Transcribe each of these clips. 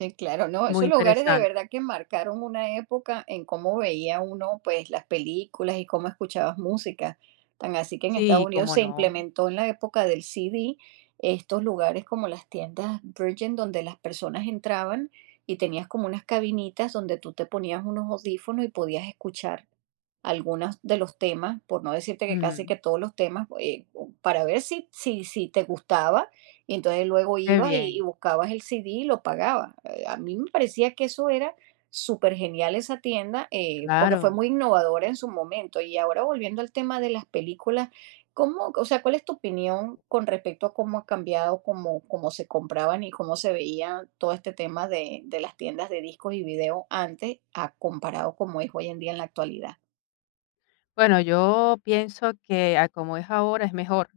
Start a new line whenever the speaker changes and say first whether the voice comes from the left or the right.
right: Sí, claro, no,
left: Muy
right: esos lugares de
left: interesante.
right: verdad que marcaron una época en cómo veía uno, pues, las películas y cómo escuchabas música, tan así que en Estados
left: Sí,
right: Unidos
left: ¿cómo
right: se
left: no?
right: implementó en la época del CD estos lugares como las tiendas Virgin donde las personas entraban y tenías como unas cabinitas donde tú te ponías unos audífonos y podías escuchar algunas de los temas, por no decirte que casi
left: Ujú.
right: que todos los temas, eh, para ver si si si te gustaba, y entonces, luego
left: Qué
right: ibas y y
left: bien.
right: buscabas el CD, y lo pagabas, eh, a mí me parecía que eso era supergenial esa tienda, eh, porque fue
left: Claro.
right: muy innovadora, en su momento. Y ahora, volviendo al tema de las películas, ¿cómo o sea, cuál es tu opinión con respecto a cómo ha cambiado, cómo cómo se compraban y cómo se veía todo este tema de de las tiendas de discos y videos antes a comparado como es hoy en día, en la actualidad?
left: Bueno, yo pienso que, a como es ahora, es mejor,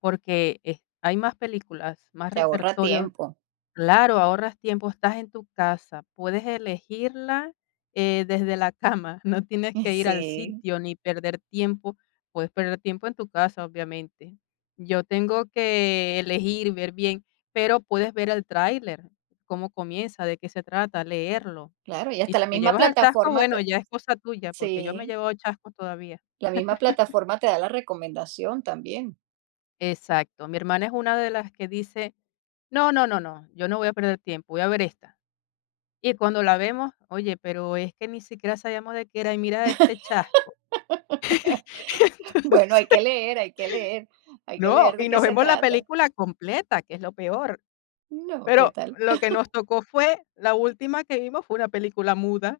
left: porque, eh, hay más películas, más
right: Te ahorra
left: repertorio.
right: tiempo.
left: Claro, ahorras tiempo, estás en tu casa, puedes elegirla, eh, desde la cama, no tienes
right: Y
left: que ir al
right: sí.
left: sitio, ni perder tiempo, puedes perder tiempo en tu casa, obviamente. Yo tengo que elegir, ver bien, pero puedes ver el tráiler, cómo comienza, de qué se trata, leerlo.
right: Claro, y
left: Y
right: hasta
left: si
right: la
left: te
right: misma
left: llevas el chasco,
right: plataforma
left: bueno,
right: te
left: ya es cosa tuya, porque yo me he
right: sí.
left: llevado chasco todavía.
right: La misma plataforma te da la recomendación también.
left: Exacto. Mi hermana es una de las que dice: "No, no, no, no, yo no voy a perder tiempo, voy a ver esta". Y cuando la vemos, oye, pero es que ni siquiera sabíamos de qué era, y mira este chasco,
right: Bueno, hay que
left: entonces,
right: leer, hay que leer, hay que
left: no,
right: leer de
left: y
right: qué
left: nos
right: se
left: vemos la
right: trata.
left: película completa, que es lo peor.
right: No, ¿qué
left: Pero
right: tal?
left: lo que nos tocó fue la última que vimos fue una película muda.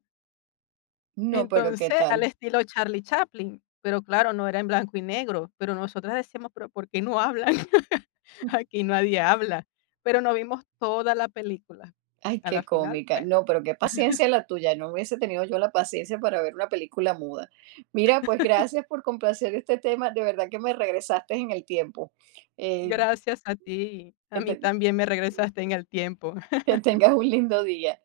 right: No, ¿pero qué
left: Entonces, al
right: tal?
left: estilo Charlie Chaplin, pero claro, no era en blanco y negro. Pero nosotras decíamos: "¿Pero por qué no hablan? Aquí nadie habla". Pero nos vimos toda la película.
right: Ay,
left: A la
right: qué
left: final,
right: cómica.
left: bueno.
right: No, pero qué paciencia la tuya, no hubiese tenido yo la paciencia para ver una película muda. Mira, pues, gracias por complacer este tema, de verdad que me regresaste en el tiempo, eh
left: Gracias a ti. A mí
right: Eten
left: también me regresaste en el tiempo.
right: Que tengas un lindo día.